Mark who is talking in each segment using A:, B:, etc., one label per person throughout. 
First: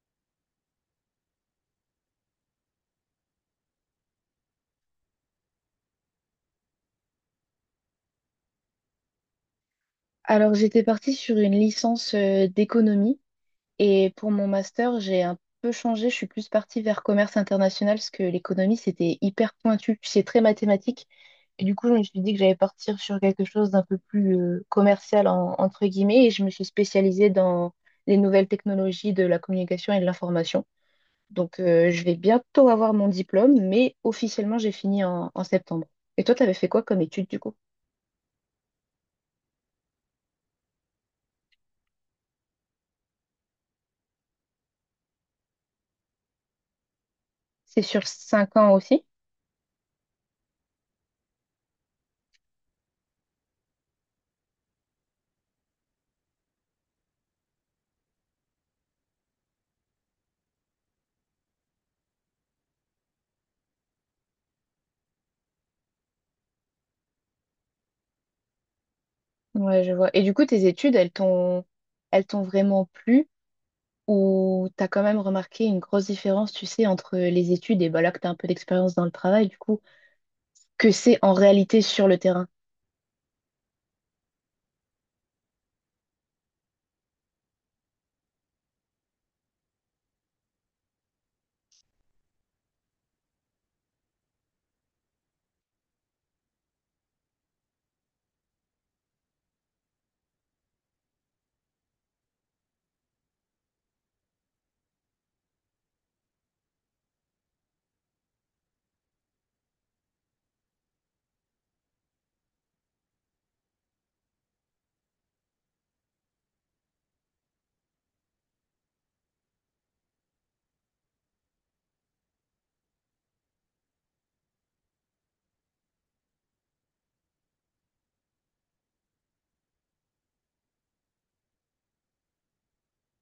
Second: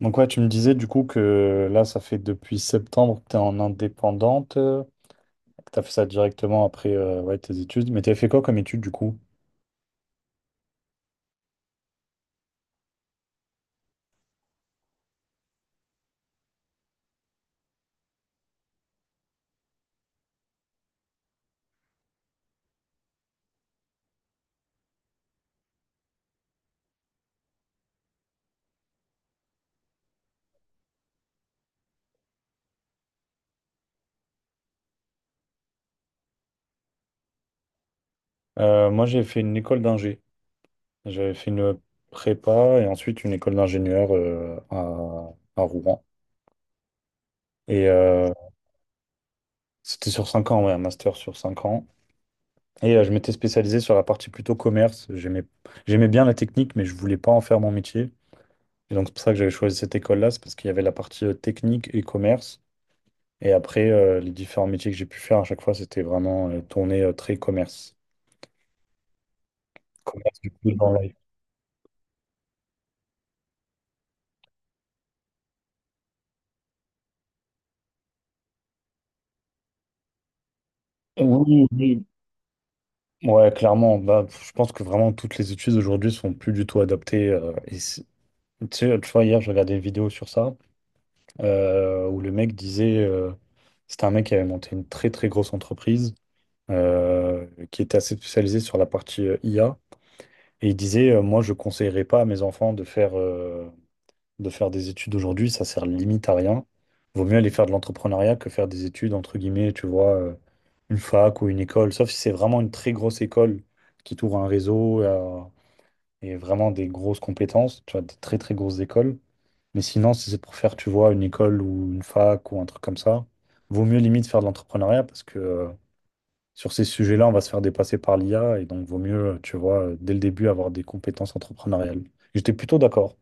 A: Donc ouais, tu me disais du coup que là, ça fait depuis septembre que tu es en indépendante, que tu as fait ça directement après ouais, tes études. Mais tu as fait quoi comme études du coup?
B: Alors, j'étais partie sur une licence d'économie et pour mon master, j'ai un peu changé. Je suis plus partie vers commerce international parce que l'économie, c'était hyper pointu, puis c'est très mathématique. Et du coup, je me suis dit que j'allais partir sur quelque chose d'un peu plus commercial, entre guillemets, et je me suis spécialisée dans les nouvelles technologies de la communication et de l'information. Donc, je vais bientôt avoir mon diplôme, mais officiellement, j'ai fini en septembre. Et toi, tu avais fait quoi comme étude du coup?
A: Moi, j'ai fait une école d'ingé. J'avais fait une prépa et ensuite une école d'ingénieur à Rouen.
B: C'est
A: Et
B: sur cinq ans aussi?
A: c'était sur 5 ans, ouais, un master sur 5 ans. Et je m'étais spécialisé sur la partie plutôt commerce. J'aimais, j'aimais bien la technique, mais je voulais pas en faire mon métier. Et donc c'est pour ça que j'avais choisi cette école-là, c'est parce qu'il y avait la partie technique et commerce. Et après, les différents métiers que j'ai pu faire à chaque fois, c'était vraiment tourné très commerce.
B: Ouais, je vois. Et du
A: Commerce
B: coup,
A: du
B: tes
A: coup dans
B: études,
A: la-
B: elles t'ont vraiment plu ou t'as quand même remarqué une grosse différence, tu sais, entre les études et bah là que t'as un peu d'expérience dans le travail, du coup, que c'est en
A: Oui,
B: réalité
A: oui.
B: sur le terrain?
A: Ouais, clairement. Bah, je pense que vraiment toutes les études aujourd'hui sont plus du tout adaptées. Et c'est- tu sais, tu vois, hier, je regardais une vidéo sur ça où le mec disait, c'était un mec qui avait monté une très très grosse entreprise qui était assez spécialisée sur la partie IA. Et il disait, moi, je conseillerais pas à mes enfants de faire de faire des études aujourd'hui, ça sert limite à rien. Vaut mieux aller faire de l'entrepreneuriat que faire des études, entre guillemets, tu vois, une fac ou une école. Sauf si c'est vraiment une très grosse école qui t'ouvre un réseau et vraiment des grosses compétences, tu vois, des très très grosses écoles. Mais sinon, si c'est pour faire, tu vois, une école ou une fac ou un truc comme ça, vaut mieux limite faire de l'entrepreneuriat parce que sur ces sujets-là, on va se faire dépasser par l'IA et donc vaut mieux, tu vois, dès le début avoir des compétences entrepreneuriales. J'étais plutôt d'accord.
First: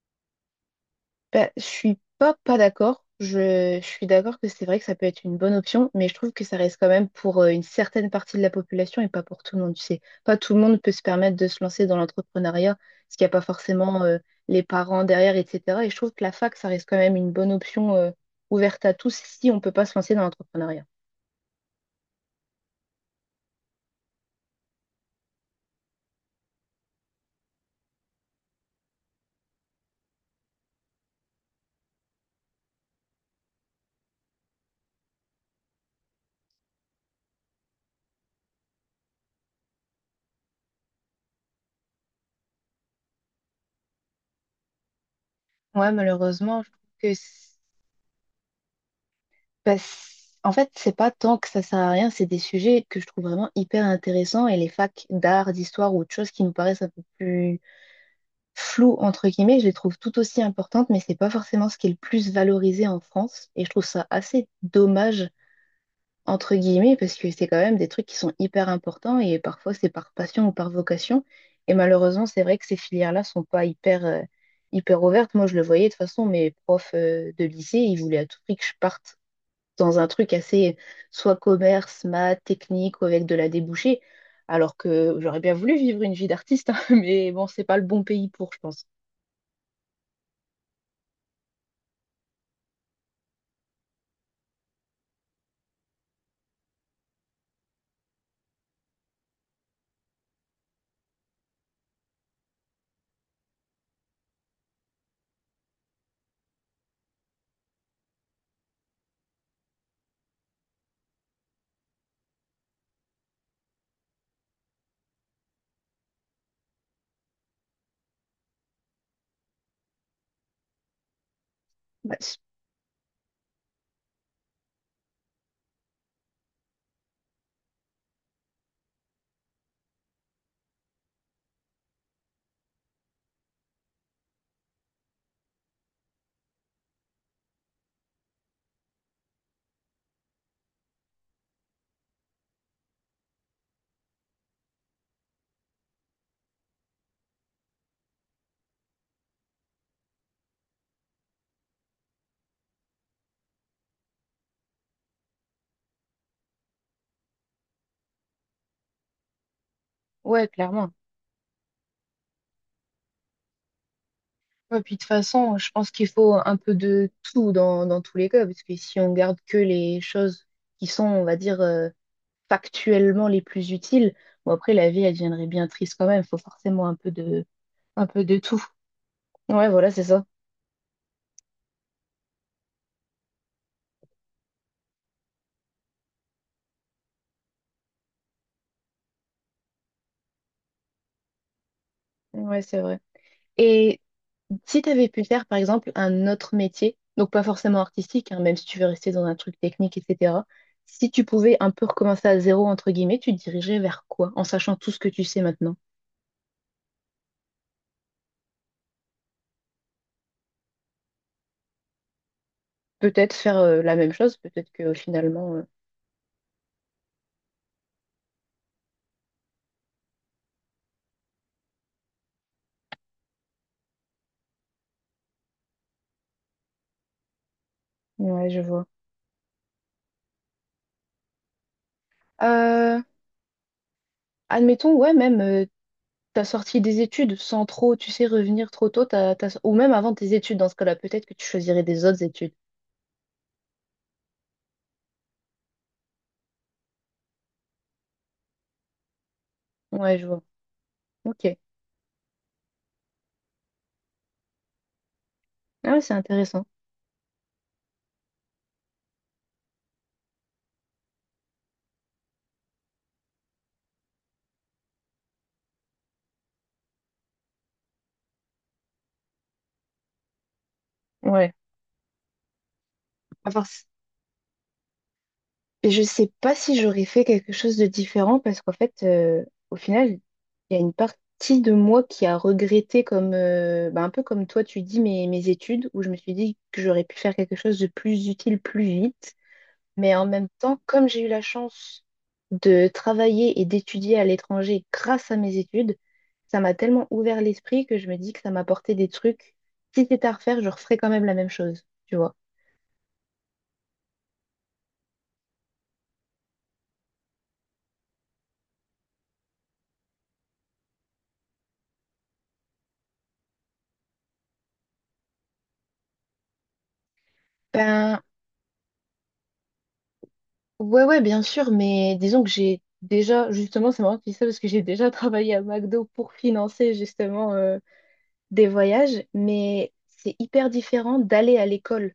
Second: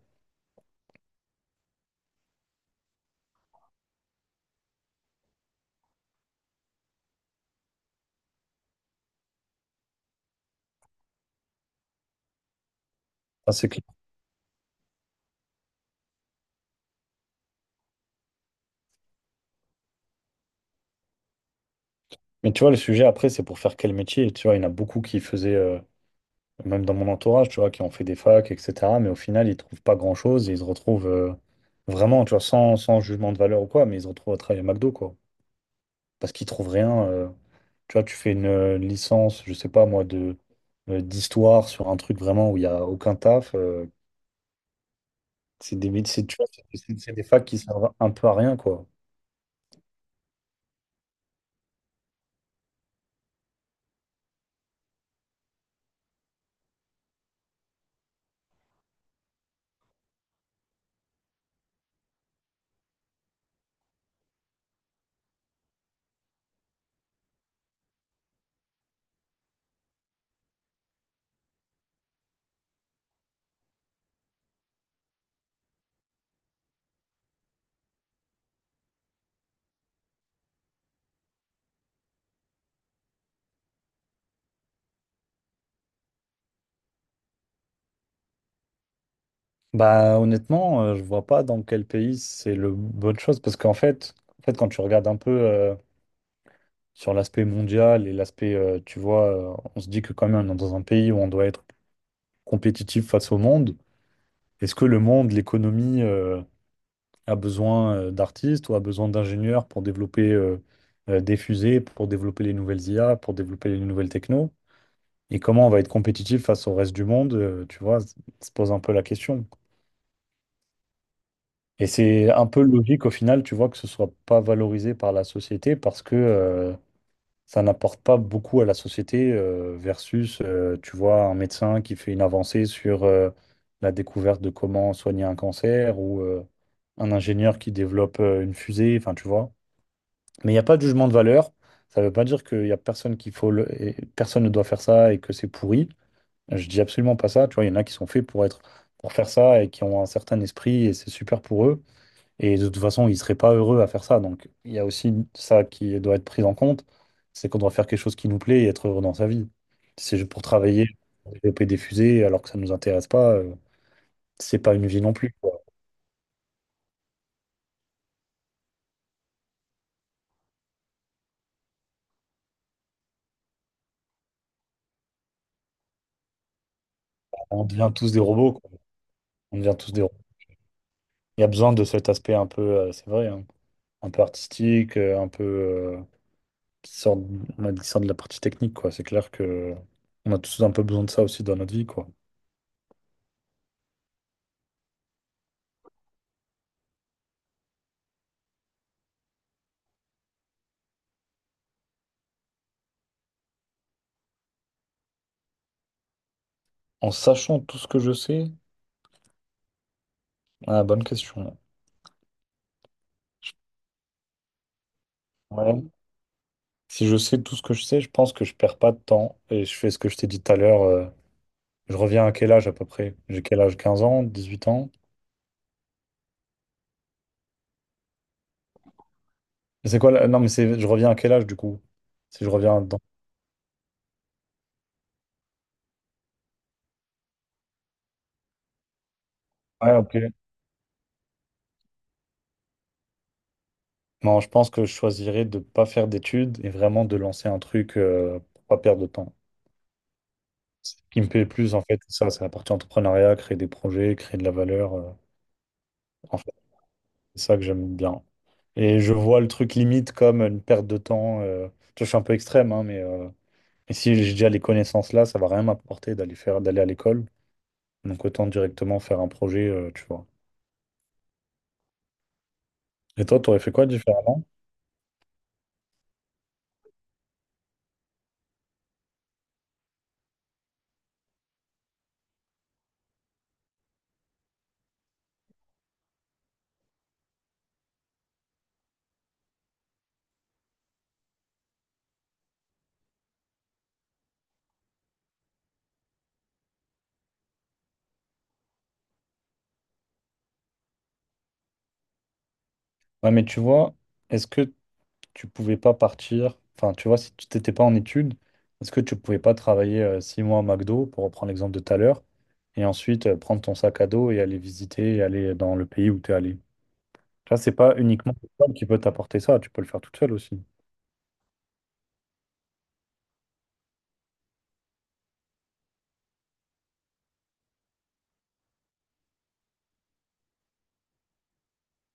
B: Bah, je suis pas d'accord. Je suis d'accord que c'est vrai que ça peut être une bonne option, mais je trouve que ça reste quand même pour une certaine partie de la population et pas pour tout le monde. Tu sais, pas tout le monde peut se permettre de se lancer dans l'entrepreneuriat parce qu'il n'y a pas
A: Ah, c'est clair.
B: forcément les parents derrière, etc. Et je trouve que la fac, ça reste quand même une bonne option ouverte à tous si on peut pas se lancer dans l'entrepreneuriat.
A: Mais tu vois, le sujet après, c'est pour faire quel métier? Tu vois, il y en a beaucoup qui faisaient, même dans mon entourage, tu vois, qui ont fait des facs, etc. Mais au final, ils trouvent pas grand-chose et ils se retrouvent vraiment, tu vois, sans, sans jugement de valeur ou quoi, mais ils se retrouvent à travailler à McDo, quoi. Parce qu'ils trouvent rien. Tu vois, tu fais une licence, je sais pas moi, de d'histoire sur un truc vraiment où il y a aucun taf. C'est des,
B: Ouais,
A: c'est tu vois,
B: malheureusement, je trouve
A: c'est
B: que
A: des facs qui servent un peu à rien, quoi.
B: bah, c'est- en fait, c'est pas tant que ça sert à rien, c'est des sujets que je trouve vraiment hyper intéressants et les facs d'art, d'histoire ou autre chose qui nous paraissent un peu plus floues, entre guillemets, je les trouve tout aussi importantes, mais c'est pas forcément ce qui est le plus valorisé en France. Et je trouve ça assez dommage, entre guillemets, parce que c'est quand même des trucs qui sont hyper importants et parfois c'est par passion ou par vocation. Et malheureusement, c'est vrai que ces filières-là sont pas hyper, hyper ouvertes. Moi, je le voyais de toute façon, mes profs, de lycée, ils voulaient à tout prix que je parte dans un truc assez soit commerce, maths, technique ou avec de la débouchée. Alors que j'aurais bien voulu vivre une vie d'artiste, hein, mais bon, c'est pas le bon pays pour, je pense.
A: Bah honnêtement, je vois pas dans quel pays c'est le bonne chose parce qu'en fait, en fait, quand tu regardes un peu sur l'aspect mondial et l'aspect, tu vois, on se dit que quand même, on est dans un pays où on doit être compétitif face au monde. Est-ce que le monde, l'économie, a besoin d'artistes ou a besoin d'ingénieurs pour développer des fusées, pour développer les nouvelles IA, pour développer les nouvelles techno? Et comment on va être compétitif face au reste du monde, tu vois, se pose un peu la question. Et c'est
B: Ouais.
A: un peu logique au final, tu vois, que ce soit pas valorisé par la société parce que ça n'apporte pas beaucoup à la société versus, tu vois, un médecin qui fait une avancée sur la découverte de comment soigner un cancer ou un ingénieur qui développe une fusée, enfin, tu vois. Mais il n'y a pas de jugement de valeur. Ça ne veut pas dire qu'il n'y a personne qu'il faut personne ne doit faire ça et que c'est pourri. Je dis absolument pas ça. Tu vois, il y en a qui sont faits pour pour faire ça et qui ont un certain esprit et c'est super pour eux. Et de toute façon, ils seraient pas heureux à faire ça. Donc, il y a aussi ça qui doit être pris en compte, c'est qu'on doit faire quelque chose qui nous plaît et être heureux dans sa vie. Si c'est juste pour
B: Ouais,
A: travailler,
B: clairement.
A: pour développer des fusées, alors que ça nous intéresse pas, c'est pas
B: Ouais,
A: une
B: puis de
A: vie
B: toute
A: non plus,
B: façon,
A: quoi.
B: je pense qu'il faut un peu de tout dans, dans tous les cas, parce que si on garde que les choses qui sont, on va dire, factuellement les plus utiles, bon après la vie, elle deviendrait bien triste quand même. Il faut forcément
A: On devient
B: un
A: tous des
B: peu de
A: robots,
B: tout.
A: quoi. On
B: Ouais,
A: devient
B: voilà,
A: tous des
B: c'est
A: robots.
B: ça.
A: Il y a besoin de cet aspect un peu, c'est vrai, hein, un peu artistique, qui sort, on a dit, qui sort de la partie technique, quoi. C'est clair que on a tous un peu besoin de ça aussi dans notre vie, quoi.
B: Ouais, c'est vrai. Et si tu avais pu faire, par exemple, un autre métier, donc pas forcément artistique, hein, même si tu veux rester dans un truc technique, etc., si tu pouvais un peu recommencer à zéro, entre guillemets, tu te dirigerais vers quoi, en sachant tout ce que tu sais maintenant?
A: En sachant tout ce que je sais, ah, bonne question.
B: Peut-être faire la même chose, peut-être que finalement,
A: Ouais. Si je sais tout ce que je sais, je pense que je perds pas de temps et je fais ce que je t'ai dit tout à l'heure. Je reviens à quel âge à peu près? J'ai quel âge? 15 ans, 18 ans?
B: ouais, je vois.
A: C'est quoi là? Non, mais c'est je reviens à quel âge du coup? Si je reviens dans...
B: Euh, admettons, ouais, même t'as sorti des études sans trop, tu sais, revenir trop tôt, ou même
A: Ouais,
B: avant
A: ok.
B: tes études, dans ce cas-là, peut-être que tu choisirais des autres études.
A: Non, je pense que je choisirais de ne pas faire d'études et vraiment de lancer un truc pour pas perdre de temps.
B: Ouais, je vois.
A: Ce qui me
B: Ok.
A: plaît plus, en fait, c'est ça, c'est la partie entrepreneuriat, créer des projets, créer de la valeur.
B: Ah, ouais, c'est
A: En fait,
B: intéressant.
A: c'est ça que j'aime bien. Et je vois le truc limite comme une perte de temps. Tu vois, je suis un peu extrême, hein, mais et si j'ai déjà les connaissances là, ça va rien m'apporter d'aller à l'école. Donc autant directement faire un projet, tu vois.
B: Ouais.
A: Et toi,
B: À
A: tu aurais
B: part...
A: fait quoi différemment?
B: Et je sais pas si j'aurais fait quelque chose de différent parce qu'en fait, au final, il y a une partie de moi qui a regretté comme, bah, un peu comme toi, tu dis mes études, où je me suis dit que j'aurais pu faire quelque chose de plus utile plus vite. Mais en même temps, comme j'ai eu la chance de travailler et d'étudier à l'étranger grâce à mes études, ça m'a tellement ouvert l'esprit que je me dis que ça m'a apporté des trucs. Si c'était à refaire, je referais quand même la même chose, tu vois.
A: Ouais, mais tu vois, est-ce que tu pouvais pas partir, enfin, tu vois, si tu t'étais pas en études, est-ce que tu pouvais pas travailler 6 mois à McDo, pour reprendre l'exemple de tout à l'heure, et ensuite prendre ton sac à dos et aller visiter et aller dans le pays où tu es allé? Tu vois, c'est pas
B: Ben,
A: uniquement l'école qui peut t'apporter ça, tu peux le faire toute seule aussi.
B: ouais, bien sûr, mais disons que j'ai déjà, justement, c'est marrant que tu dis ça parce que j'ai déjà travaillé à McDo pour financer justement des voyages, mais c'est hyper différent d'aller à l'école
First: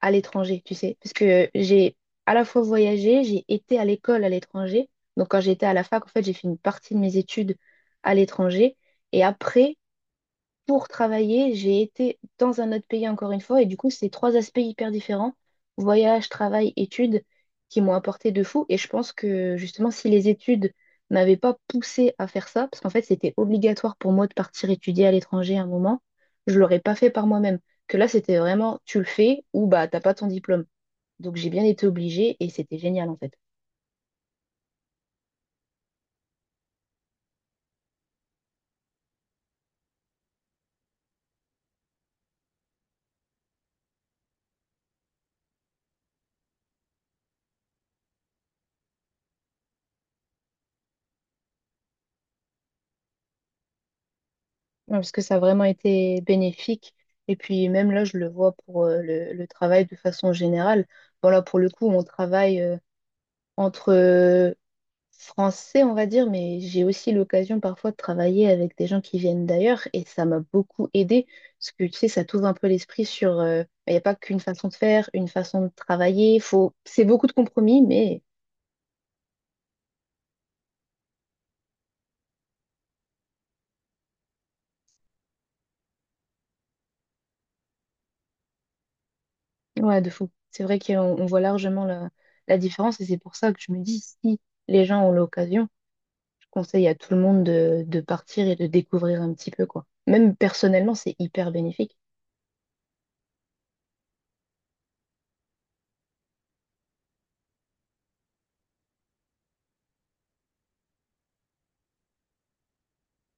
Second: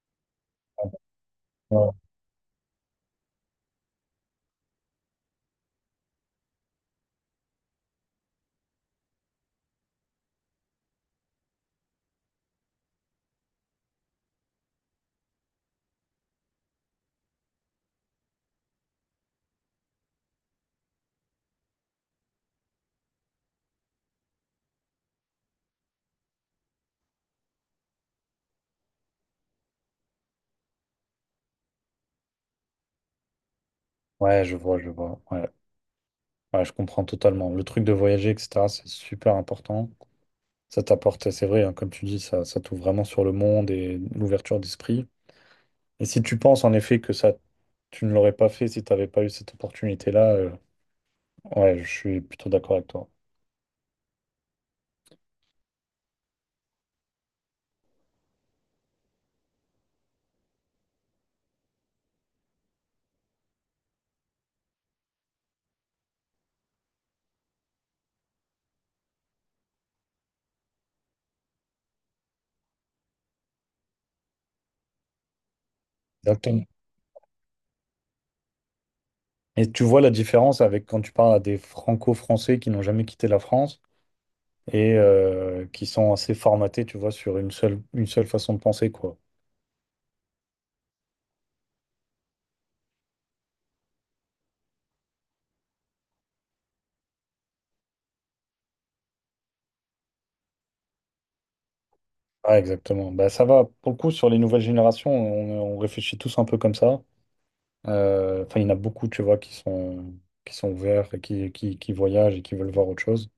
B: à l'étranger, tu sais, parce que
A: Ouais,
B: j'ai à la fois voyagé, j'ai été à l'école à l'étranger. Donc quand j'étais à la fac, en fait, j'ai fait une partie de mes études à l'étranger. Et après, pour travailler, j'ai été dans un autre pays encore une fois, et du coup, c'est trois aspects hyper différents, voyage, travail, études, qui m'ont apporté de fou. Et je pense que justement, si les études m'avaient pas poussé à faire ça, parce qu'en fait, c'était obligatoire pour moi de partir étudier à l'étranger à un moment, je l'aurais pas fait par moi-même. Que là, c'était vraiment, tu le fais ou bah t'as pas ton diplôme. Donc j'ai bien été obligée et c'était génial en fait.
A: ouais, je vois, je vois. Ouais. Ouais, je comprends totalement. Le truc de voyager, etc., c'est super important. Ça t'apporte, c'est vrai, hein, comme tu dis, ça t'ouvre vraiment sur le monde et l'ouverture d'esprit. Et si tu penses en effet que ça, tu ne l'aurais pas fait si tu n'avais pas eu cette opportunité-là, ouais, je suis plutôt d'accord avec toi.
B: Ouais, parce que ça a vraiment été bénéfique. Et puis même là, je le vois pour le travail de façon générale. Bon là pour le coup, on travaille entre Français, on va dire, mais j'ai aussi l'occasion parfois de travailler avec des gens qui viennent d'ailleurs et ça m'a beaucoup aidé parce que tu sais, ça t'ouvre un peu l'esprit sur... bah, il n'y a pas qu'une façon de faire, une façon de travailler.
A: Exactement.
B: Faut... C'est beaucoup de compromis, mais
A: Et tu vois la différence avec quand tu parles à des franco-français qui n'ont jamais quitté la France et qui sont assez formatés, tu vois, sur une seule façon de penser, quoi.
B: ouais, de fou. C'est vrai qu'on voit largement la différence et c'est pour ça que je me dis, si les gens ont l'occasion, je conseille à tout le monde de partir et de découvrir un petit peu, quoi. Même personnellement, c'est hyper bénéfique.
A: Ah, exactement. Bah, ça va. Pour le coup, sur les nouvelles générations, on réfléchit tous un peu comme ça. Enfin, il y en a beaucoup, tu vois, qui sont ouverts et qui voyagent et qui veulent voir autre chose.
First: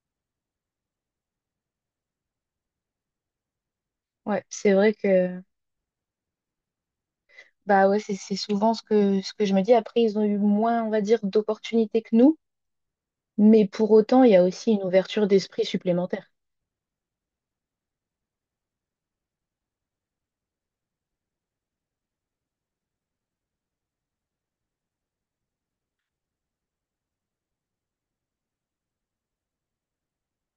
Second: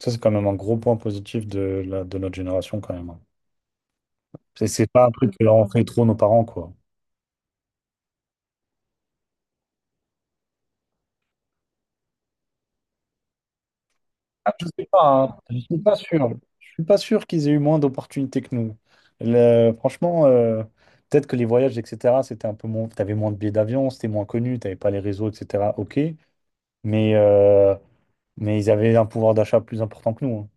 A: Ça, c'est quand même un gros point positif de, la, de notre génération, quand même, hein.
B: Ouais,
A: C'est
B: c'est
A: c'est
B: vrai
A: pas un truc
B: que
A: que leur ont fait trop nos parents, quoi.
B: bah ouais, c'est souvent ce ce que je me dis. Après, ils ont eu moins, on va dire, d'opportunités que nous, mais pour autant, il y a
A: Ah, je
B: aussi une
A: sais pas,
B: ouverture
A: hein. Je
B: d'esprit
A: suis pas
B: supplémentaire.
A: sûr. Je suis pas sûr qu'ils aient eu moins d'opportunités que nous. Franchement, peut-être que les voyages, etc., c'était un peu moins. T'avais moins de billets d'avion, c'était moins connu, t'avais pas les réseaux, etc. Ok, mais euh, mais ils avaient un pouvoir d'achat plus important que nous, hein.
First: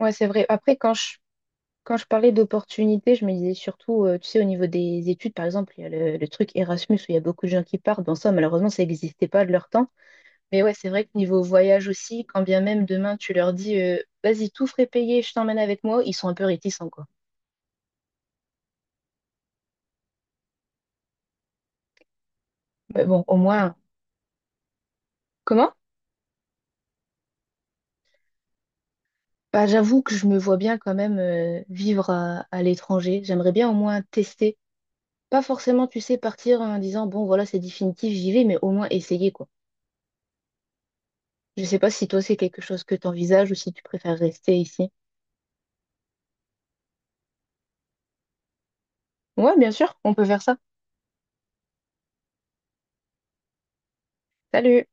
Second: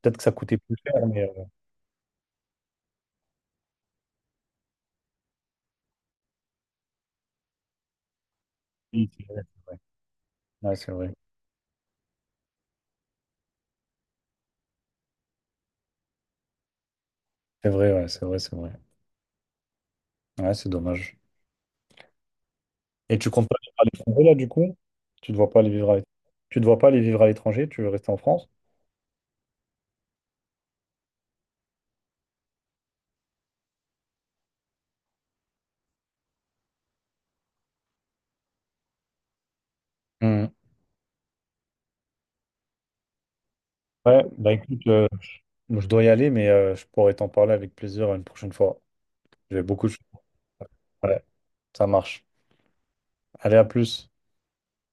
B: Ouais,
A: Peut-être que
B: c'est
A: ça
B: vrai.
A: coûtait
B: Après,
A: plus cher, mais
B: quand je parlais d'opportunités, je me disais surtout, tu sais, au niveau des études, par exemple, il y a le truc Erasmus où il y a beaucoup de gens qui partent. Bon, ça, malheureusement, ça
A: oui, c'est
B: n'existait
A: vrai,
B: pas de
A: c'est
B: leur
A: vrai.
B: temps. Mais ouais,
A: Ouais,
B: c'est
A: c'est
B: vrai que
A: vrai.
B: niveau voyage aussi, quand bien même demain tu leur dis vas-y, tout frais payé, je t'emmène avec moi, ils sont un peu réticents, quoi.
A: C'est vrai, ouais, c'est vrai, c'est vrai. Ouais, c'est dommage.
B: Mais
A: Et
B: bon,
A: tu
B: au
A: comptes pas aller
B: moins.
A: à l'étranger là, du coup? Tu ne vois pas aller
B: Comment?
A: vivre à l'étranger? Tu ne vois pas aller vivre à l'étranger? Tu veux rester en France?
B: Bah, j'avoue que je me vois bien quand même vivre à l'étranger. J'aimerais bien au moins tester. Pas forcément, tu sais, partir en disant bon, voilà, c'est définitif, j'y vais, mais au moins essayer, quoi.
A: Hmm.
B: Je sais pas si toi c'est quelque chose que t'envisages ou si tu préfères
A: Ouais, bah
B: rester
A: écoute.
B: ici.
A: Bon, je dois y aller, mais je pourrais t'en parler avec plaisir une prochaine fois.
B: Ouais,
A: J'ai
B: bien
A: beaucoup de
B: sûr,
A: choses.
B: on peut faire ça.
A: Ouais, ça marche. Allez, à plus.
B: Salut!